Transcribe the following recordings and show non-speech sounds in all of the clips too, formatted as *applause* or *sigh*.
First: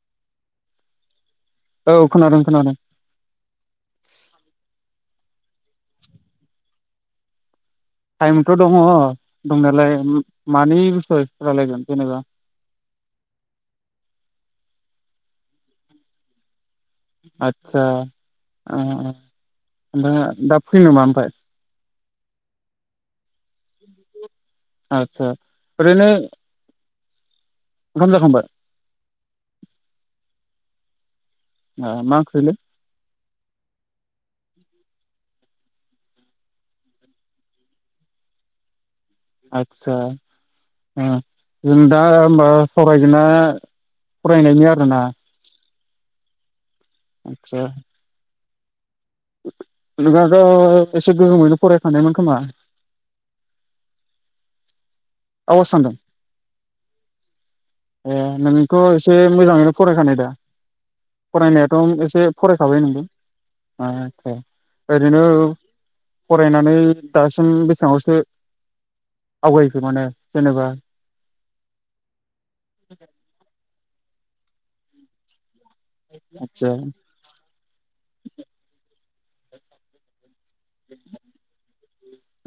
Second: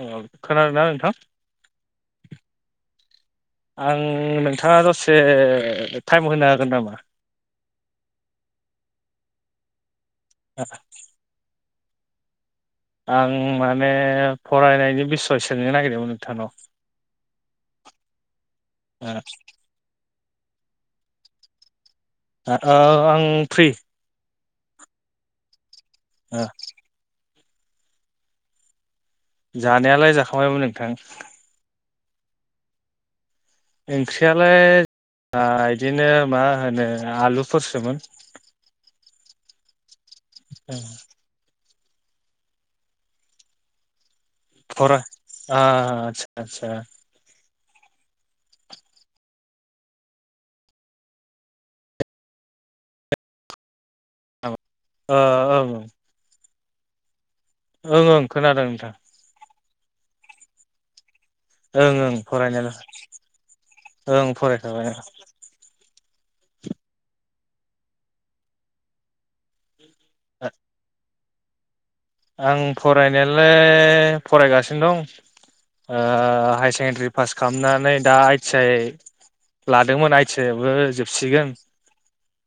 औ खोनादों ना नोंथां? औ खोनादों खोनादों आं नोंथाङा दसे *inaudible* ए टाइम होनो हागोन नामा? टाइमथ' दङ दंनायालाय। मानि *inaudible* रालायगोन? जेनेबा आं माने फरायनायनि बिसय सोंनो नागिरदोंमोन नोंथांनाव। आतसा। अ अ ओ नोंथाङा *unintelligible* दा फैनो नामा ओमफ्राय। आं फ्रि। आतसा। ओरैनो ओंखाम जाखांबाय? जानायालाय जाखांबायमोन नोंथां। मा ओंख्रै? ओंख्रियालाय ओ बिदिनो मा होनो आलुफोरसोमोन। आतसा। औ *inaudible* जों दा ओमबा सरायगोना फरा आसा आसा। आसा। नोंआथ' एसे गोहोमैनो फरायखानायमोन खोमा? अ आवाज औ। सानदों ए खोनादों नोंथ' नोंथां एसे मोजाङैनो फरायखानाय दा? ओं फरायनायाथ' ओं एसे फरायखाबाय फरायनायालाय ओं *unintelligible* फरायखाबाय ओरैनो फरायनानै दासिम बेसाङावसो आवगाय खो माने जेनेबा आं फरायनायालाय फरायगासिनो दं आदसा हायार सेकेणडारि पास खालामनानै दा आइटि आइ लादोंमोन आइ सानसेबो जोबसिगोन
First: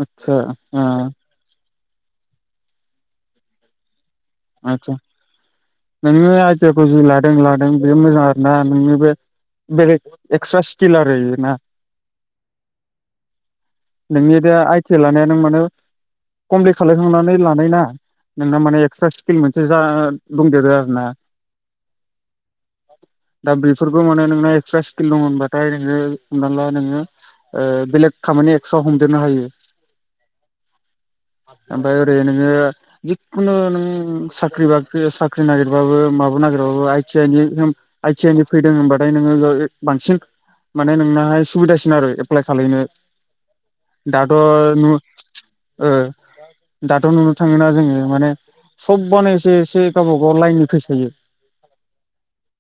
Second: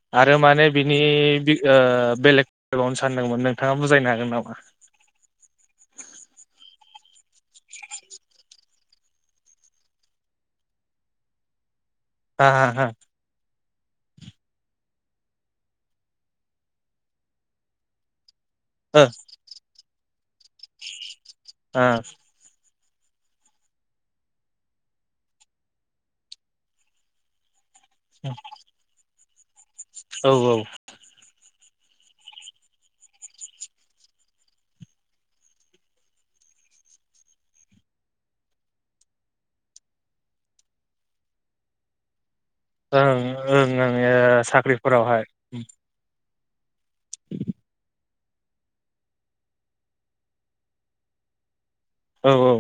आदसा आरो माने ओ बिनि बेलेग *unintelligible* सानदोंमोन नोंथाङा बुजायनो हागोन नामा? आदसा नोंङो आइदियाखौ जि लादों लादों बेयो मोजां आर ना नोंनि बे बेलेग एक्सट्रा स्किल आरो बेयो ना। आ आ आ नोंनि दा आइटि आइ लानाया नों माने कमप्लिट खाायखांनानै लानाय ना? नोंना माने एक्ट्रा जा दंदेरो आरो ना। हा दा बेफोरखौ माने नोंना एक्सट्रा स्किल दं होनबाथाय नोङो हमना ला नोङो बेलेग खामानि एक्स'आव हमदेरनो हायो। *inaudible* औ औ ओमफ्राय ओरै नोङो जिखुनु नों साख्रि बाख्रि साख्रि नागिरबाबो माबा नागिरबाबो आइटि आइ नि आइ टि आइ नि फैदों होनबाथाय नोङो बांसिन माने नोंनाहाय सुबिदासिन आरो। एप्लाइ खालायनो ओं ओं ओं दाथ' अ नु साख्रिफोरावहाय ओ दाथ' नुनो थाङोना जोङो माने सबबानो एसे एसे गावबा गाव लाइननि फैसोयो। औ औ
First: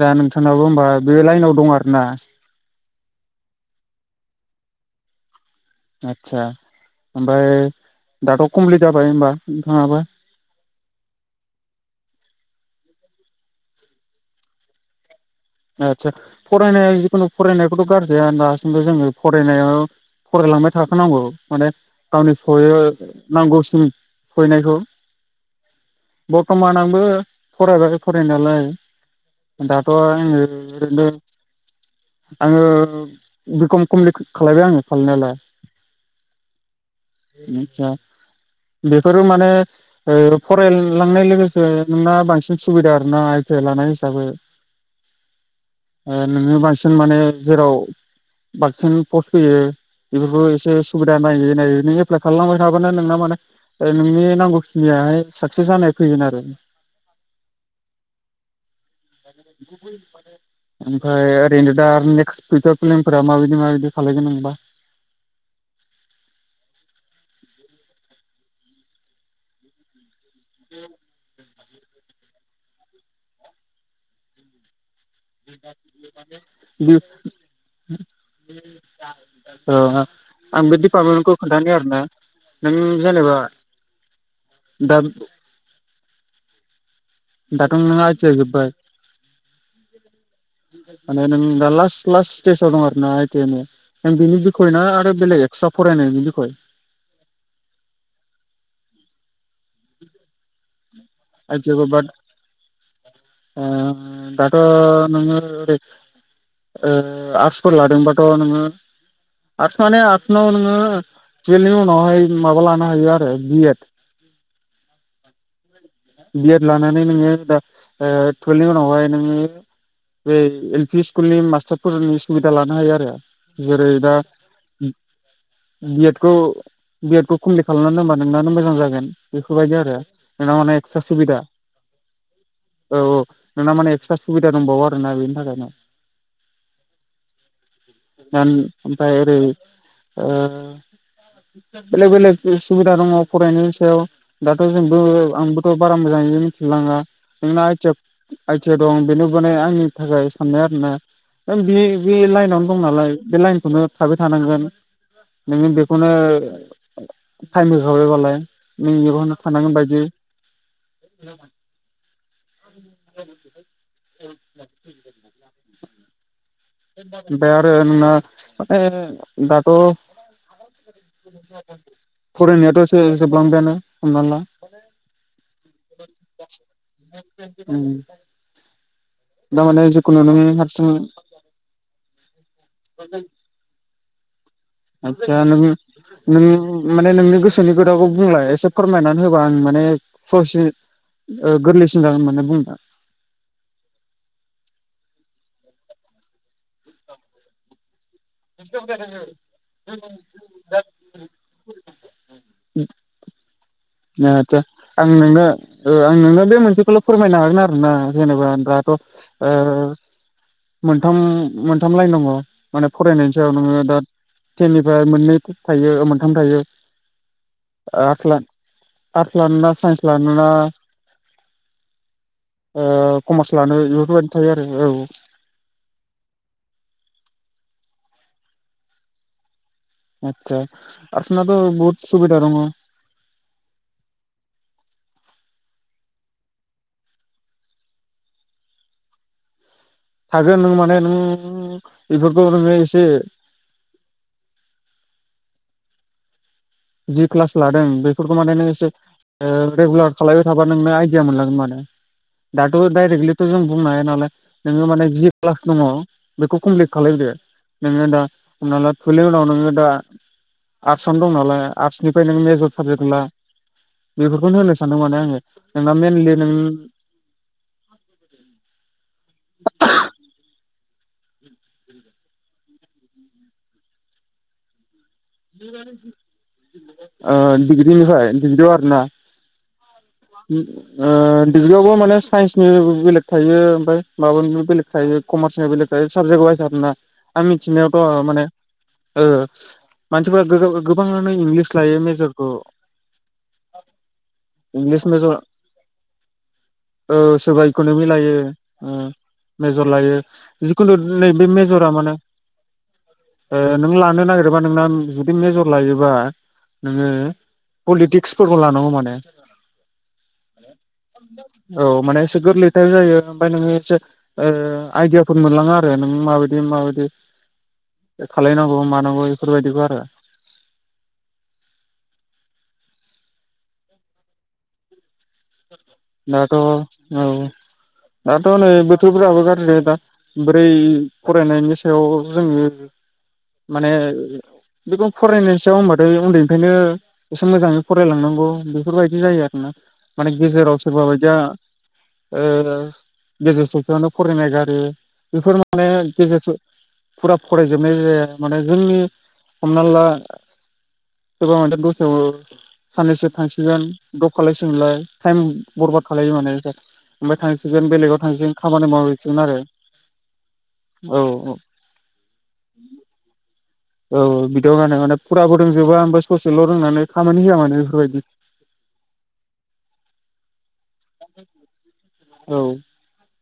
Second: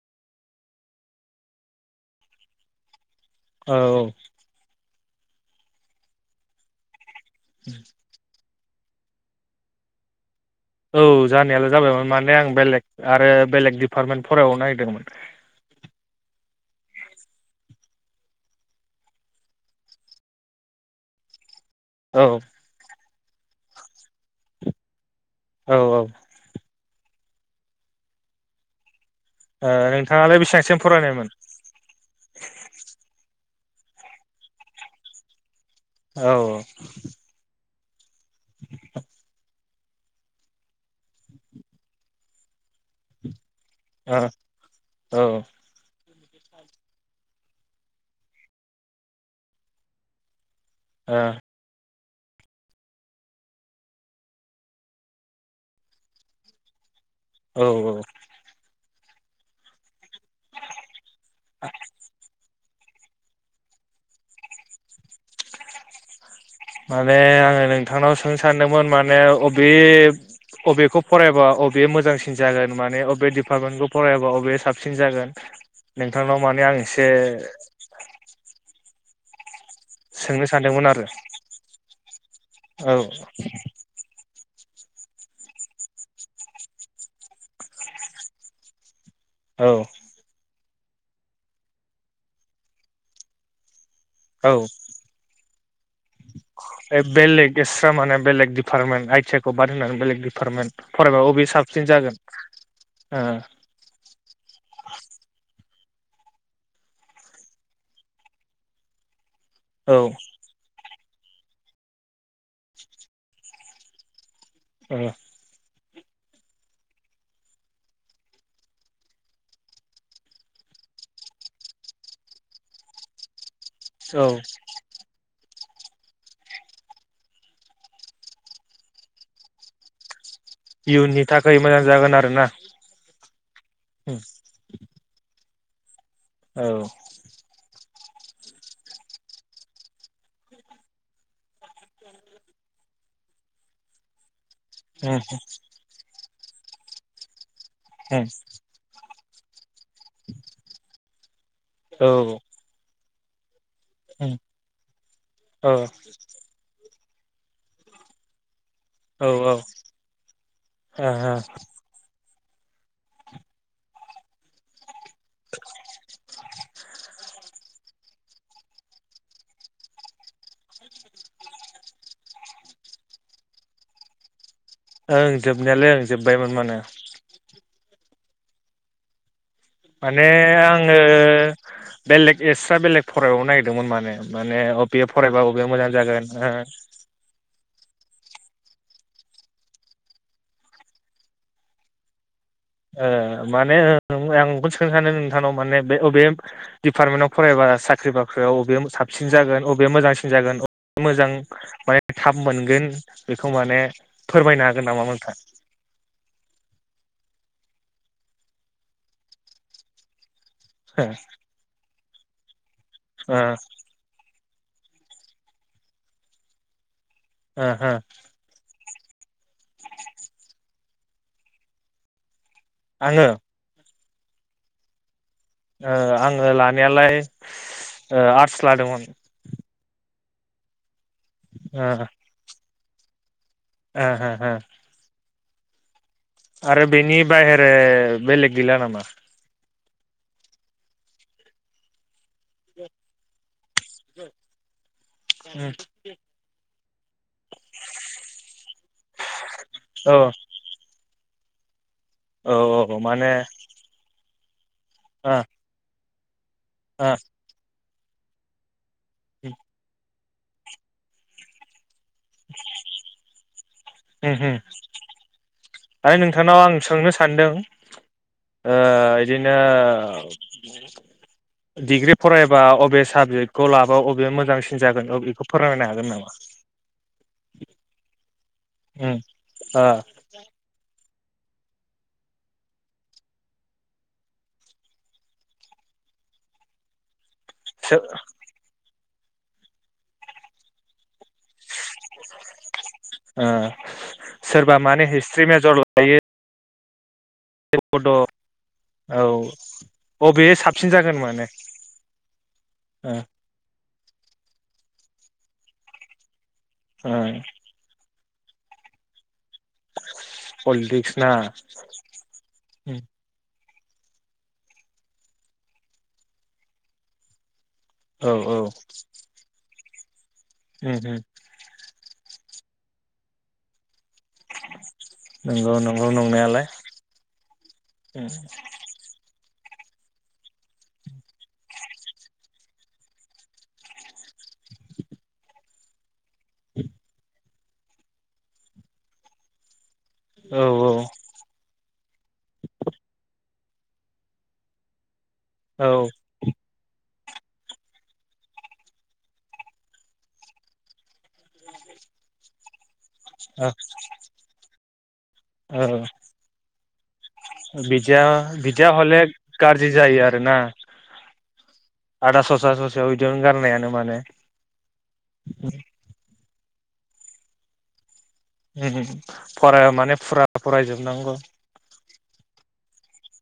दा नोंथांनाबो होमबा बे लाइनाव दं आरो ना? औ आतसा ओमफ्राय दाथ' कमप्लिट जाबाय होमबा नोंथाङाबो? औ जानायालाय जाबायमोन माने आं बेलेग आरो बेलेग डिपार्टमेन्ट फरायबानो नागिरदोंमोन। आदसा फरायनाया जिखुनु फरायनायखौथ' गारजाया दासिमबो जोङो फरायनायाव फरायलांबाय थाखानांगौ। माने औ गावनि *unintelligible* नांगौसिन फरायनायखौ औ ओ बर्तमान आं बो फरायबाय फरायनायालाय। दाथ' नोंथाङालाय बेसेबांसिम *unintelligible* फरायनायमोन? आङो बिकम कमलि खालायबाय आङो खालायनायालाय औ *unintelligible* बेफोरो माने ओ फरायलांनाय लोगोसे नोंना बांसिन सुबिदा आरो ना लानाय हिसाबै औ नोङो बांसिन माने जेराव बांसिन पस्ट फैयो बेफोरखौ एसे सुबिदा औ नायै नायै नोङो एप्लाइ खालायलांबाय थाबानो नोंना माने ओ नोंनि नांगौखिनियाहाय साकसेस जानाय फैगोन आरो। औ औ। *inaudible* *inaudible* ओमफाय ओरैनो दा आर नेक्स टुइटार फिलिमफोरा माबायदि माबायदि खालायगोन नोंबा? माने आङो नोंथांनाव सोंनो सानदोंमोन माने अबे अबेखौ फरायबा अब बे मोजांसिन जागोन माने अबे डिपार्टमेन्टखौ फरायबा अबे साब सिन जागोन नोंथांनाव माने आं बिदि एसे *unintelligible* औ सोंनो *unintelligible* आं बे सानदोंमोन आरो डिपार्टमेन्टखौ खोन्थानि आरोना नों औ जेनेबा दाम दाथ' नों आइ थि आइ जोबबाय। औ *inaudible* माने नों दा लास्ट लास्ट स्टेस'नाव आरोना आइ टि आइ नि? नों बिनि औ बिखय ना आरो बेलेग एक्सट्रा फरायनायनि बिखय ए बेलेग एस्ट्रा माने बेलेग डिभार्टमेन्ट आइ थि खौ बाद होनानै बेलेग डिपार्टमेन्ट फरायबा अबे आइ थि साबसिन आइखौ बाद जागोन ओ दाथ' नोङो ओ आर्टसफोर लादोंबाथ' नोङो आर्टस ओ माने आर्टसनाव नोङो टुवेलनि उनावहाय माबा लानो हायो आरो बि एड। औ बि एड लानानै नोङो दा ओ टुवेलनि उनावहाय नोङो बे एल पि स्कुलनि मास्टारफोरनि सुबिदा लानो हायो आरो। जेरै दा औ बि एड खौ बि एड खौ कमप्लिट खालामनानै दोनबा नोंनानो मोजां जागोन बेफोरबायदि आरो। नोंना माने एक्सट्रा इयुननि सुबिदा थाखाय मोजां जागोन आरोना। औ औ नोंना माने एक्सट्रा सुबिदा दंबावो आरोना बेनि थाखायनो? औ ओम ओमफाय ओरै ओ बेलेग बेलेक सुबिदा दङ फरायनायनि सायाव। दाथ' जोंबो आंबोथ' बारा मोजांङै लाङा नोंना आइ टिआव आइ थि दं बेनो *unintelligible* आंनि थाखाय साननाय आरोना ओं बे बे लाइनावनो दं नालाय। बेलाइन खौनो थाबाय थानांगोन नोङो औ बेखौनो टाइम होखाबय बालाय नौं बखोनो थानांगोन बायदि। ओ ओ *inaudible* *inaudible* बे आरो नोंना माने दाथ फरायनायाथ जोबलांबायानो हमना ला। ओं जोबनायालाय ओं जोबबायमोन मानो *unintelligible* दामाने जेखुनु माने नों हारसिं आङो बेलेग एक्सट्रा बेलेग फराबावनो नागिरदोंमोन माने माने अबि ए आदसा फरायबा नों अबे मोजां जागोन ओ सोनि खोथाखौ बुंलाय एसे फोरमायनानै होबा आं माने ससे ओ गोरलैसिन जागोन माने बुं। ओ माने आं बेखौनो सोंनो सानो नोंथांनाव माने बे अ बे डिपार्टमेन्टाव फरायबा साख्रिबा फ्रियाव औ बे साबसिन जागोन अबे मोजांसिन जागोन अबे मोजां माने थाब मोनगोन बेखौ माने ओ आदसा फोरमायनो हागोन नामा आं नोंथां नोंनो ओ आं नोंनो बे मोनसेखौल फोरमायनो हाग आरोना जेनेबा दाथ ओ मोनथाम मोन। *unintelligible* माने फरायनायनि ओ सायाव नोङो दा थेननिफ्राय मोननै थायो मोनथाम थायो। ओ हो। आर्टस ला आर्टस लानोना साइन्स लानोना ओ आङो कमार्स लानो इ फोरबादि थायो आरो औ। ओ आङो लानायालाय आर्टस लादोंमोन। आतसा। आर्टस नाथ' ओ बहुत सुबिदा दङ। ओ हो हो। आरो बेनि बाहेरे बेलेग गैला नामा? हागोन नों माने बेफोरखौ एसे उम। जिब क्लास लादों बेफोरखौ माने नों एसे ओ रेगुलार औ खालायबाय थाबा नोंनो आइ दिया मोनलांगोन माने। औ दाथ' औ माने ओ दायरेक्टलिथ' जों बुंनो हाया नालाय नोङो माने जि ओ उम क्लास दङ बेखौ कमप्लिट खालायदो। नोङो दा हमना ला नि उनाव नोङो दा आर्टस आवनो दं नालाय। आर्टसनि फ्राय नों मेजर साबजेक्टखौ ला। हुम बेफोरखौनो हुम। होनो सानदों माने आङो नोंना दायो मेनलि नों नोंथांनाव आं सोंनो सानदों ओ बिदिनो डिग्रि फरायबा अबे साबजेक्टखौ लाबा अबे मोजांसिन जागोन? बेखौ फोरमायनो हागोन नामा? ओ दिग्रिनिहाय? *unintelligible* आरो ना? उम ओ ओ डिग्रियावबो माने साइन्सनिबो बेलेग थायो ओमफ्राय माबानिबो बेलेग थायो कमार्सनि बेलेग थायो साबजेक्ट वाइस आरो ना। आं सो मिथिनायावथ' माने ओ मानसिफ्रा गोगा गो बाङानो इंलिस लायो मेजरखौ ओ सोरबा माने इंलिस मेजर हिस्ट्रि लायो ओ सोरबा इख'नमि बड' औ लायो ओ मेजर लायो‌। अबे साबसिन जिखुनु जागोन माने नैबे मेजरा माने ओ नों ला नो नागिरबा नोंना जुदि मेजर लायोबा नोङो ओ पलिटि फोरखौ लानांगौ माने। पलिटिक्स ना औ माने एसे गोरलैथाय जायो ओमफ्राय नोङो ओ आइदियाफोर मोनलाङो आरो नों माबायदि माबायदि औ औ खालायनांगौ मानांगौ बेफोरबायदिखौ आरो उम उम नोंगौ नों दाथ' औ औ दाथ' नै बोथोरफोराबो दा बोरै फरायनायनि सायाव जोङो माने बेखौ फरायनायनि सायाव होनबाथाय उन्दैनिफ्रायनो मोजाङै फरायलांनांगौ बेफोरबायदि जायो आरो ना माने औ गेजेराव सोरबा बायदिया ओ गेजेर ससेयावनो फरायनाय गारो बेफोर माने ओ गेजेर फुरा फरायजोबनाय जाया माने जोंनि हमना ला गोबां आनो दस्रा *inaudible* *unintelligible* औ थांसिगोन बेलेगाव बिदिया थांसिगोन खामानि बिदिया हले मावहैसिगोन आरो गाज्रि जायो आरोना औ आदा ससा ससेयाव बिदियावनो गारनायानो मान औ बि ससेल' रोंनानै खामानि होआ मानो बेफोरबायदि उमहो फराय माने औ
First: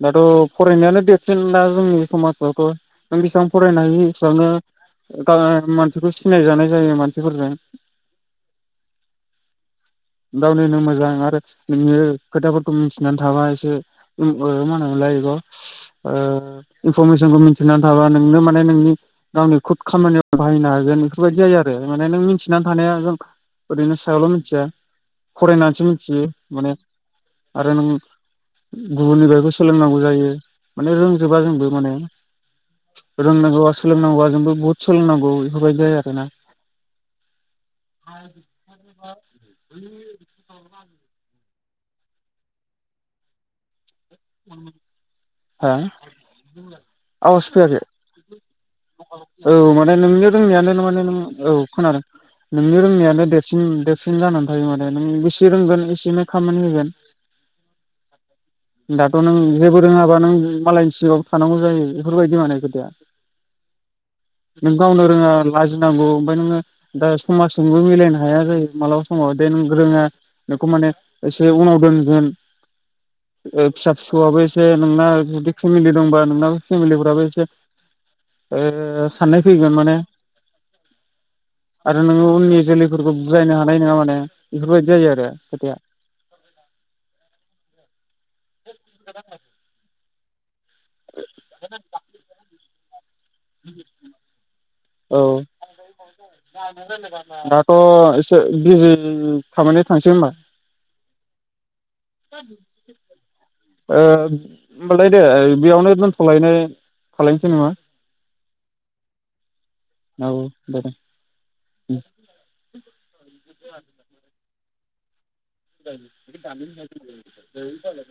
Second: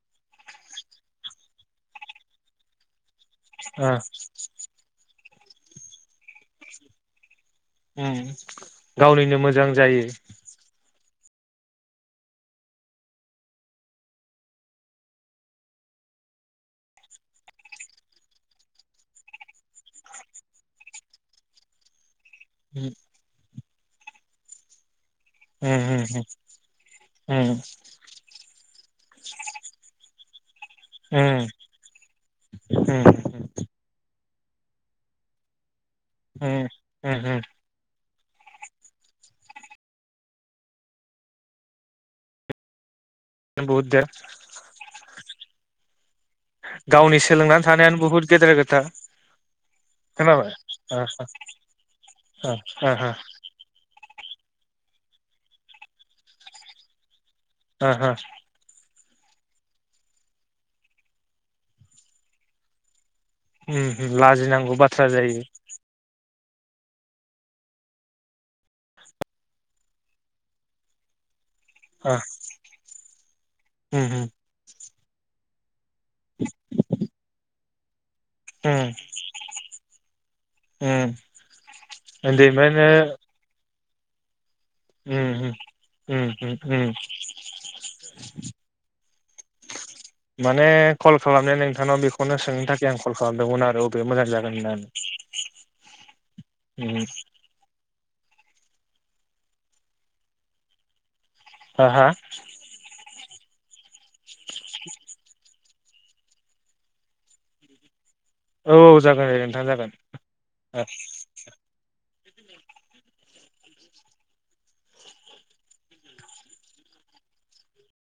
दाथ' फरायनायानो देरसिन दा जोंनि समाजावथ' नों बेसेबां बेसेबां फरायनाय गा मानसिखौ सिनाय जानाय जायो मानसिफोरजों उम गावनिनो मोजां जायो। गावनिनो मोजां नोङो खोथाफोरखौ मिथिनानै थाबाय जे ओ मा होनोमोनलाय बेखौ ओ इनफरमेशनखौ मिथिना थाबा नोंनो माने नोंनि गावनि खुथ खामानिआव बाहायनो हागोन बेफोरबायदि जायो आरो माने नों मिथ थिनानै थानाया जों ओरैनो सायावल' मिथिया फरायनानैसो मिथियो माने आरो नों गुबुननि बाइकखौ सोलोंनांगौ जायो। माने रोंजोबा जोंबो माने रोंनांगौबा सोलोंनांगौबा जोंबो बहुत सोलोंनांगौ बेफोरबायदि आरो होम हो-हो *unintelligible* *unintelligible* हो गावनि आवाज सोलोंनानै फैयाखै थानायानो बुहुद गेदेर खोथा औ माने नोंनि खोनाबाय रोंनायानो माने नों औ खोनादों नोंनि रोंनायानो देरसिन-देरसिन जानानै थायो माने नों बेसे रोंगोन एसेनो खामानि होगोन । हो-हो दाथ' नों जेबो रोङाबा नों मालायनि सिगाङाव थानांगौ जायो बेफोरबायदि माने खोथाया । नों लाजिनांगौ गावनो बाथ्रा रोङा जायो लाजिनांगौ नोङो दा समाजजोंबो मिलायनो हाया जायो मालाबा समाव दे नों रोङा नोंखौ माने उनाव दोनगोन ओ फिसा फिसौआबो एसे नोंना जुदि। *inaudible* रोंबा नोंनाबो फेमिलिफोराबो एसे। ओ साननाय फैगोन माने आरो नोङो उननि जोलैफोरखौ बुजायनो हानाय नङा माने। *inaudible* आरो ओम खोथाया ओम ओम *inaudible* माने कल खालामनाया नोंथांनाव बेखौनो सोंनो थाखाय आं। कल खालामदोंमोन आरो बबे मोजां जागोन होननानै औ *inaudible* दाथ आं एसे बिजि खाबनानै थांसै होमबा हा हा औ *inaudible* ओं होमबालाय दे बेयावनो दोनथलायनाय खालामायनोसै नामा। औ औ जागोन दे नोंथां जागोन औ दे दे *inaudible* *inaudible*